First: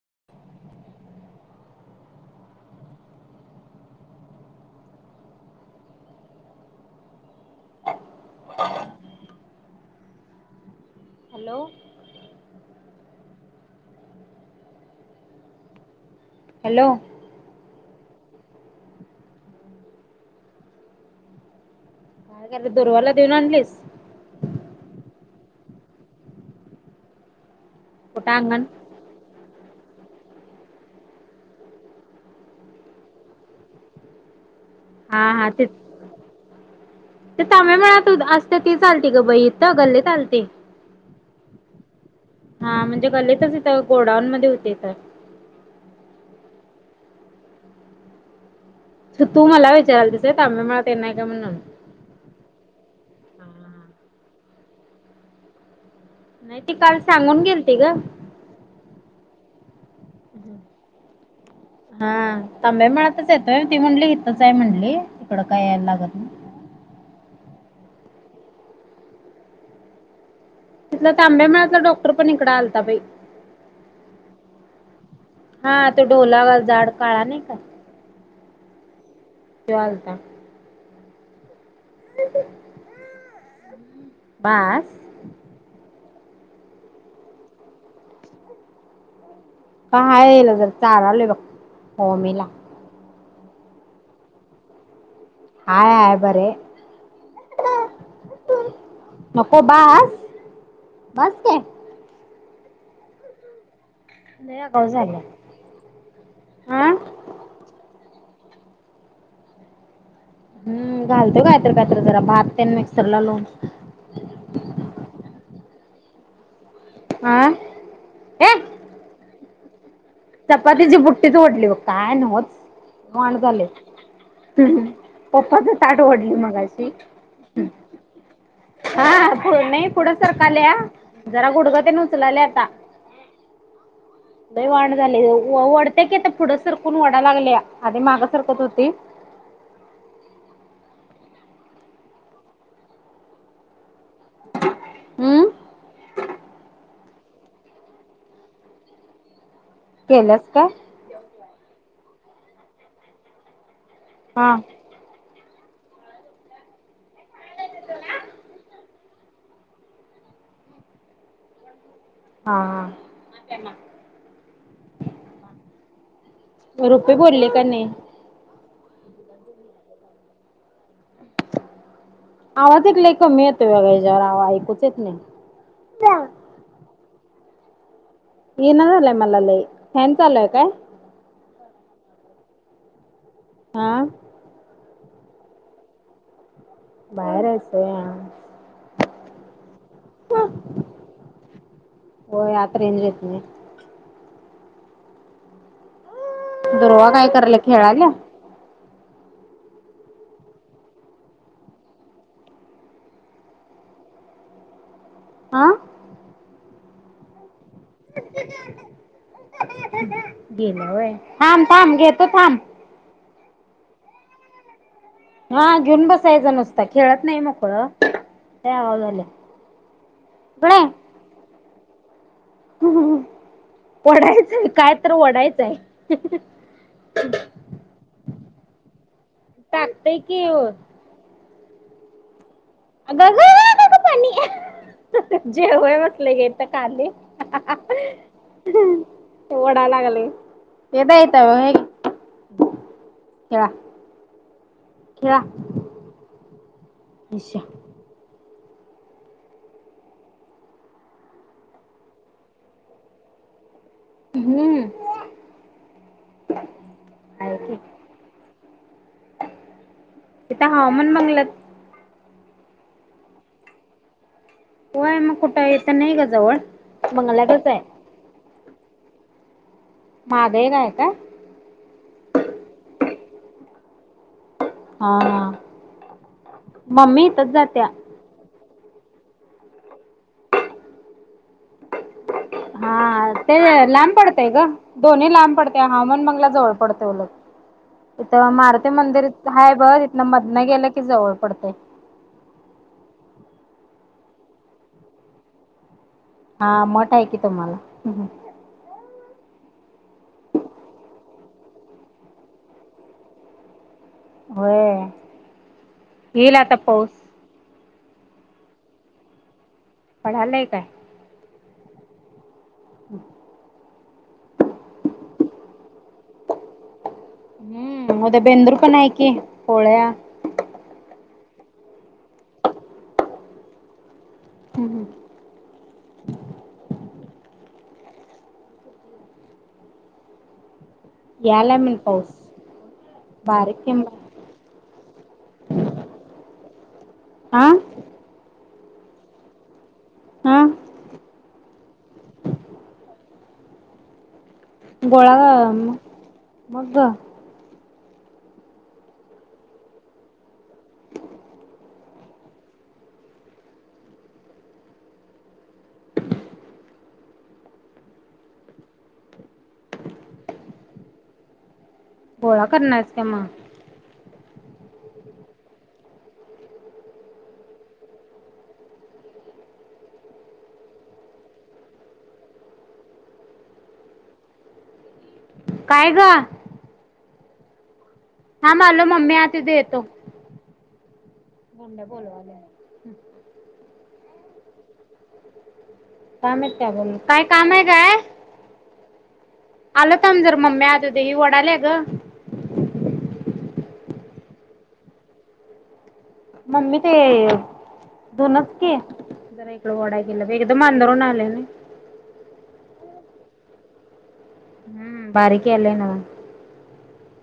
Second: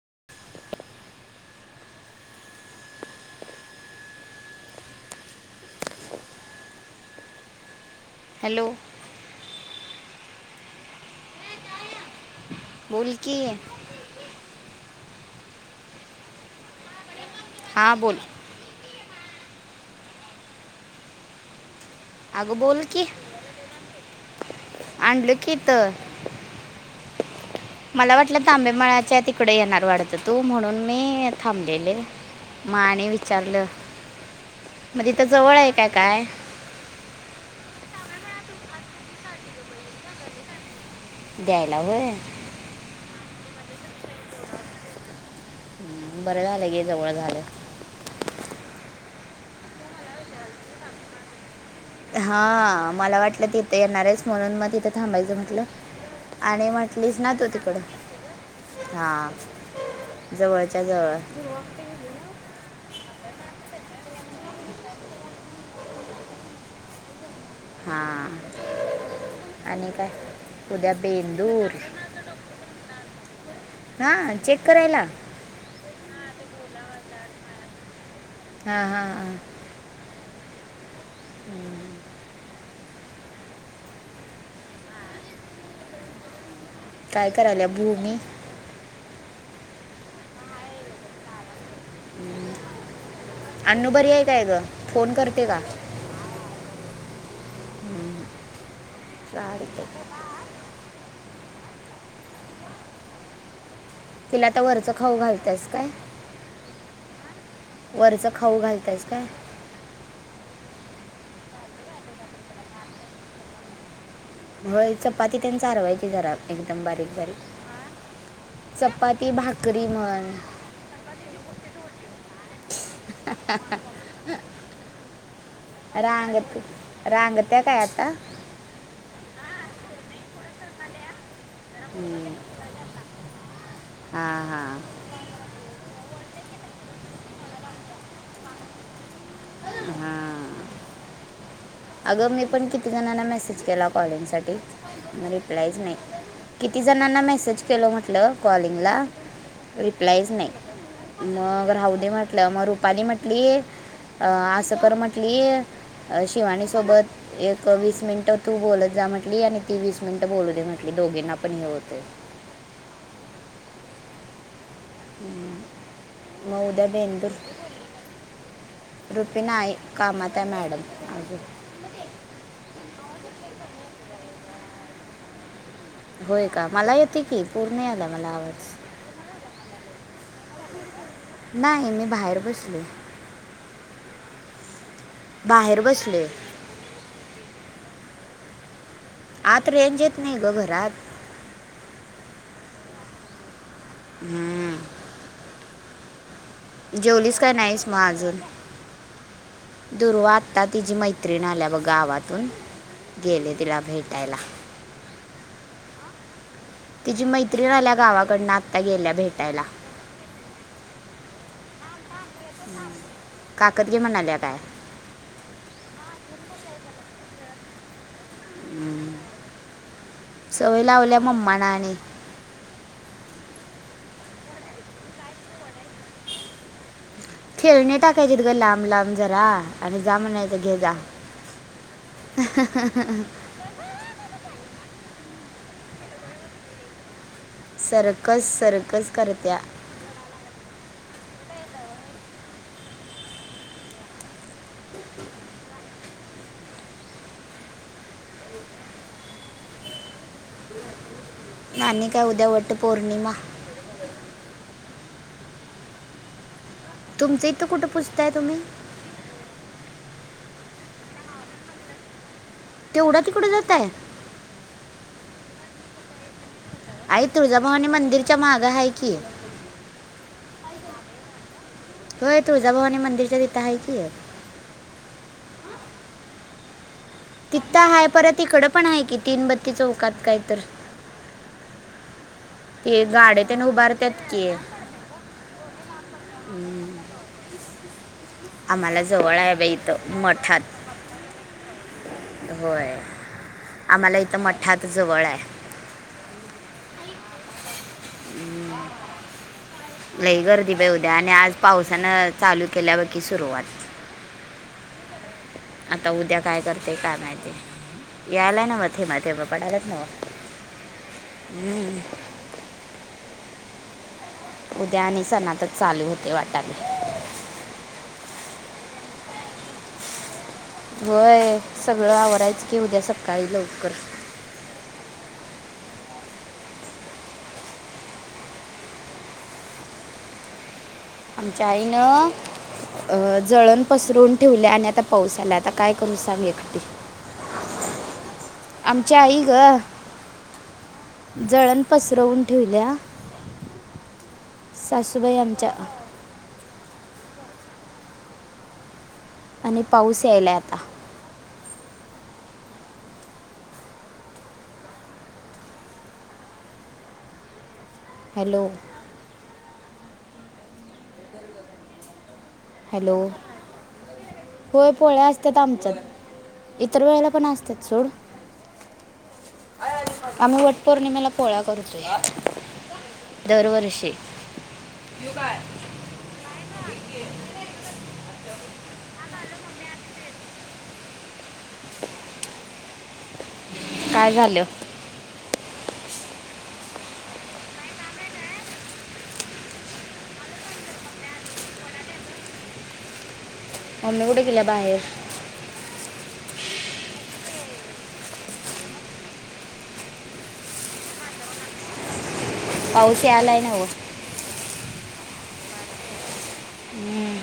रीकाम आहे hello [unintelligible] hello बोलकीी आहे हॅलो हां बोल अगं बाला बोल दोरवाला देऊन आणलीस आणनलखित मला कुठं वाटलं त अंगण आंबेमाळच्या तिकडे येणार वाढत तू म्हणून मी थांबलेले माने विचारलं मज तिथ हा हा जवळ आहे काय काय सम म्हणा तो आत ती चालते ग बई इथ अगल्ली चालते द्यायला वय हा म्हणजे कलेतच इथ गोडाऊन मध्ये होते तर बरे झाले गे जवळ झाले तू मला विचाराला दिस आ्ही मला ते नाही का म्हणून हा मला वाटलं तिथे येणार आहेच म्हणून मग तिथं थांबायचं म्हटलं नाही आणि ती काल म्हटलीस ना सांगून तू गेलती तिकड ग हा हा तम म्हणा च येतोय ती म्हली हथच आहे म्हणली तिकड काय यायला लागत ना हा आणि काय उद्या तिथला तांब्या बेंदूर मळ्याला डॉक्टर पण इकड आलता प हा चेक करायला हा तो डोला व जाड काळा नाही का हा, हा, हा. त्यो आलता. हम्म. [unintelligible] [unintelligible] काय करायला भूमी? काय येला जरा चारालोय बघ भुमीला. अण्णू बरी हाय काय ग? फोन कर हाय, हाय. बरे यं. नको चालते बास? बास के. तिला लय आता आगाव वरचं खाऊ झाल्या घालत्यास काय? हा वरचं खाऊ घालत्यास काय? हम. घालतो कायतर कायतर जरा भाततेन मिक्सर ला लावुन. होय. चपाती तेन चारवायची जरा एकदम बारीक बारीक हा ए चपाती भाकरी म्हणं चपातीची बुट्टीच वढली बघ. काय नव्हचं मॉड झालयं. हम्. पप्पाच ताट ओढली रांगत मगाशी. रांगत्या काय आता हा. पुढं नाई पुढं सरकाल्या. जरा गुडगतेन हम्म. उचलाल्या आता हा हा लय वांड वढत्या की आता पुढं सरकून वढा लागल्या आधी माग सरकत होती हां. अगं मी पण किती जणना मेसेज केला कॉलिंग साठी म हम्म रिप्लायच नाही कीती जणांना मेसेज केलं म्हटलं कॉलिंगला. रिप्लायच केल्यास नाही काय मग राहुदे म्हटलं मग रुपाली म्हटली अं हा आस हा कर म्हटली अ शिवानी सोबत एक वीस मिनिट तु बोलत जा म्ह टली आणि ती वीस मिनिट बोलू दे म्हटली. दोघींना पण हे होते हा ह [inaudible] ह. म उदया रुपे बेंदुर- बोलले का नाही - रुपी नाई कामात हाय मॅडम अजुन हेज्या वर आओ ऐकूच येत नाही. होय का मला येते की पुर्ण याला. इना झालाय मला लई. फँन चालु हाय काय? बसलो. आ. बाहेर बसलोयं. बाहेर हाईस होय. हा. आत रेंज येत नाही ग घरात होय आत रेंज येत नाही- - हमं. दुर्वा जेवलीस काय करायला नाहीस मग खेळाल्या अजुन? दुर्वा आता तिची मैत्रिण आल्या ब गावातून गेलयं तिला भेटायला. अं. तिची मै त्रीण आल्या गावाकडनं आता गेल्या भेटायला. गेल्या होय थांब थांब. घेतो थांब. काकत घे म्हणाल्या काय? हा. घेऊन बसायचा नुसता खेळत नाही मोकळं- - लई आगाव झाल्या. कनी सवय - - लावल्या मम्माना आणि वढायचय काय तर वढायचंय. खेळणे टाकायचे गं लांब, लांब जरा आणि टाकतय जा म्हणायच की घे जा अगं, अंग पाणी जेवयाला बसले ग इथं खाली सर्कस सर्कस करत्या [unintelligible] ओढा लागला खेळा खेळा अच्छा आणि काय उद्या वट्ट पौर्णिमा हं तुमचं इथं कुठं पुजताय तुम्ही त्या हवामाण बंगल्यात तेवढा तिकडं जाताय होय मग कुठं इथं नाही ग जवळ- आई बंगल्यातच आहे तुळजाभवानी मंदिरच्या माग आहे कि- माग एक आहे का होय तुळजाभवानी मंदिरच्या तिथं आहे कि- हा हा मम्मी इथच जात्या तिथं आहे परत इकडं पण आहे की तीन बत्ती चौकात काय तर हा ते गाडे ते त्यानं लांब उभारतात पडतेय की ग दोन्ही लांब पडते हवामान मंगला जवळ पडते लग तथ मारुती आम्हाला मंदिर जवळ आहे बाई हाय बघ इथं तिथन मधन मठात गेलं की जवळ पडते होय आम्हाला इथं मठात जवळ आहे हा मोठा आहे कि तुम्हाला लई गर्दी पेऊ द्या आणि आज पावसानं चालू केल्यापैकी सुरुवात होय आता उद्या येईल काय आता करते पाऊस का माहिजे यायलाय ना मध्येे मथे बपाडायला पडलाय काय हम्म उद्या आणि सणतच चालू होते वाटाले ी पळया होय सगळं आवडायचं की उद्या सकाळी लवकर हम्म यालाय आमच्याईन म्हण पाऊस अ बारीक जळण किंबा पसरून ठेवले आणि आता पाऊस आला आता काय करू सांग एकटी आह आमची आई ग जळण पसरवून ठेवल्या गोळा सासूबाई आमच्या म मग ग आणि पाऊस यायलाय आता हॅलो गोळा करणारच हॅलो का मग होय पोळ्या असतात आमच्या इतर वेळेला पण असतात सोड आम्ही वट पौर्णिमेला पोळा करतो दरवर्षे काय का हा माल मम्मी ह तिथे येतो गंड बोलवाले काय झाल काम आहेत त्या बोलून काय काम आहे काय आल काम जर मम्मी आता देही वडाल्या ग ममी कड केला बाहेर ममी ते दोनच के जरा इकड वडा गेला एकदम अंधरून आले ना अह ख्याल आहे नाव हम्म बारी क आलेय नाव हम्म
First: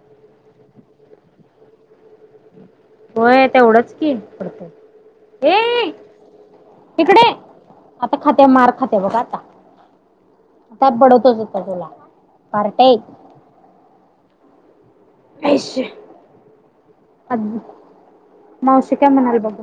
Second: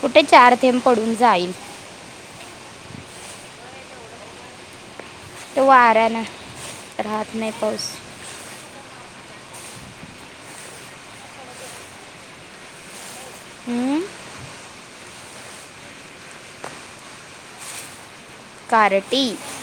कुठे चार थेंब पडून जाईल होय तेवढंच की पडत तो ये वाऱ्यानं इिकडे राहत नाही पाऊस आता खात्या मार खात्या बघा आता आता पडवतोच होत तुला पार्ट हम्म अशा अ मावशी काय कारटी म्हणाल बाघ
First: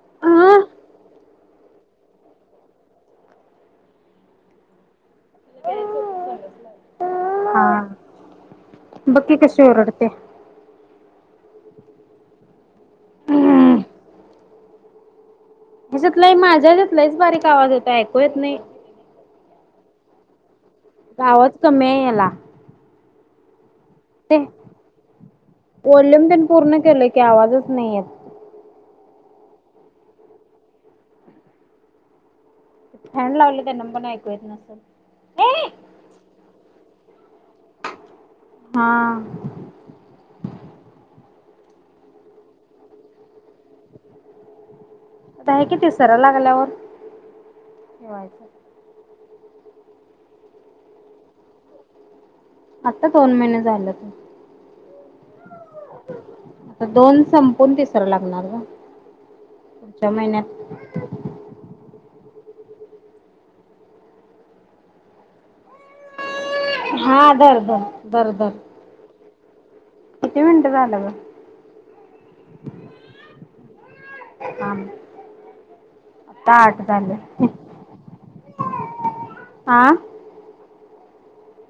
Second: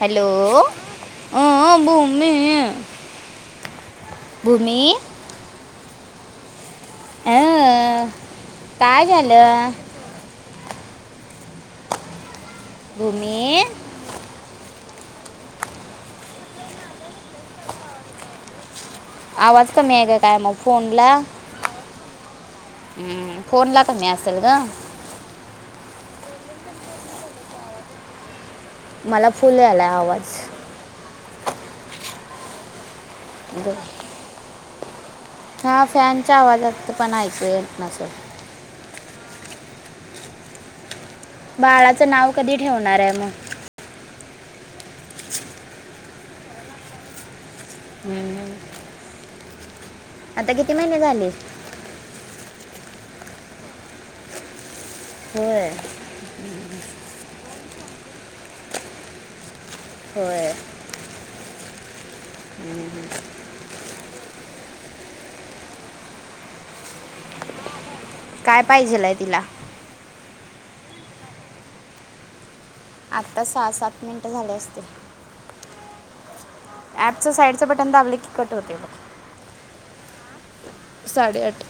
हॅलो ह भूमीमी भूमी हा अं, काय बक्की कशी झालं ओरडते घूमी हशतला माझ्यातलाच बारीक आवाज यता ऐकू येत नाही आवाज कमी आहे काय काय मग फोनला आवाज कमी आहे याला फोनला कमी असेल गं वॉल्युम तेन पूर्ण केलं की आवाजच नाही आहेत मला फुल्ल यायलाय आवाज फॅन लावलोय ग. त्यान पण ऐकूयेत नसलं हा फॅनच्या आवाजात पण ऐकू येतं नसलं हा बाळाचं नाव कधी ठेवणार आहे मग आता आहे की तिसरा लागल्यावर हम हम ठेवायचं आता किती महिने झाले आता पाऊण महिने झाल्यात होय आता दोन संपून तीसरा लागणार गं पुढच्या महिन्यांत हम्मम हम्म हा दर दर दर दर काय पाहिजे आहे तिला किती मिनिटं झाल गं आत्ता सहा सात मिनिटं झाले असतील थांब आता आठ ऍपचं झालं साईडचं बटन दाबले कि कट होते बघ हा साडे आठ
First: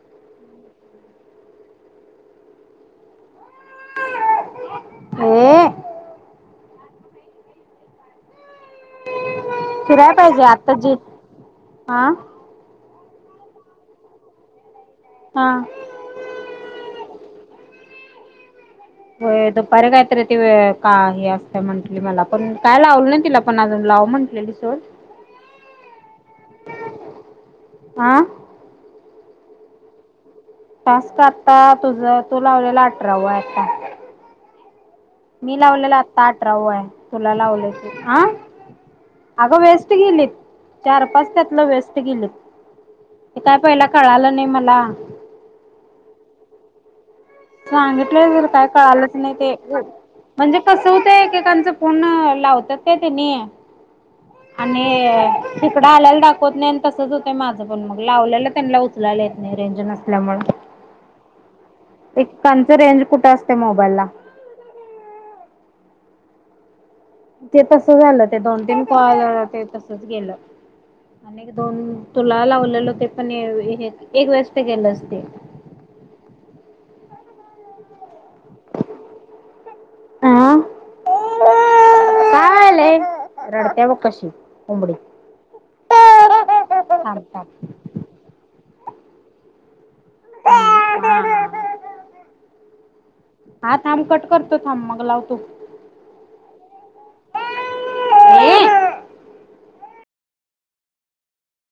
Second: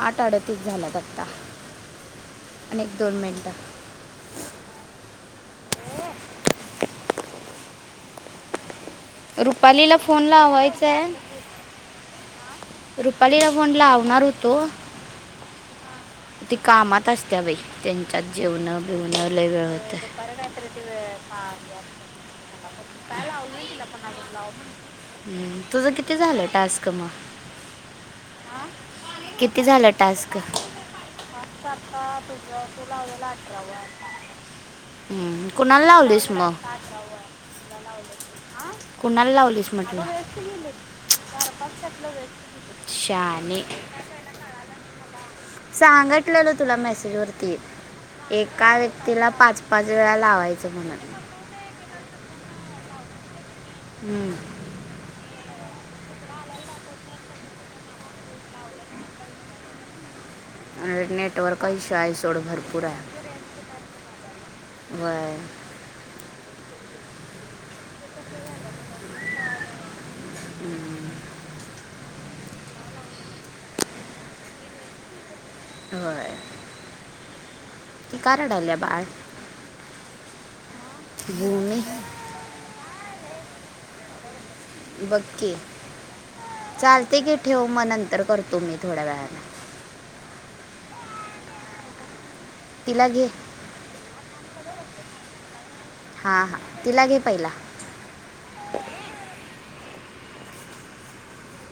आठ अडतीस झाल्यात आता अनेक दोन मिनिटं ये रुपालीला फिराय फोन पाहिजे आता जी लावायचं हा रुपालीला फोन लावणार होतो हा ती कामात असत्या बाई त्यांच्यात जेवण होय दुपारी कायतरी ते का हे असते म्हंटली मला पण काय लावलं नाही तिला पण अजून लाव म्हणटल्यायली सोड हम् तुझं किती झालं टास्क मग आ किती झालं टास्क टास्क आता तुझ तू लावलेला अठरावा आता मी कुणाला लावलेला आता लावलीस मग आठराव्हा आहे तुला लावलेला ह कुणाला अगं लावलीस वेस्ट म्हटलं गेलीत चार पाच त्यातलं वेस्ट गेलेत हे काय शाने पहिला कळालं नाही मला सांगटलेलं तुला मेसेजवरती सांगितलय खरं काय एका कळालंच व्यक्तीला नाही ते पाच पाच वेळा म्हणजे लावायचं कस म्हणून होतय एकेकांच फोन लावत्यात का तेनी आहे आणि तिकडं आल्याला दाखवत नाही आणि तसंच होत माझं पण मग लावल्याला त्यांना उचलायला येत नाही रेंज नसल्यामुळे नेटवर्क इश्यू आहे एक सोड कानच्या भरपूर रेंज आहे कुठं असत्या मोबाईलला होय तेे झालं ते दोन तीन कॉल ते तसच गेलं आणि एक दोन तुला लावलेलो ते पण एक वेस्ट गेलंच ते की का रडाल्या बाळ अ घिरणी काय व्हायलय रडत्या मग कशी कोंबडी बघकी चालतय थांब की ठेव थांब मग नंतर करतो मी थोडयावेळान [unintelligible] तिला घे हा थांब कट करतो थांब मग लावतो. हा हा तिला घे पहिला ये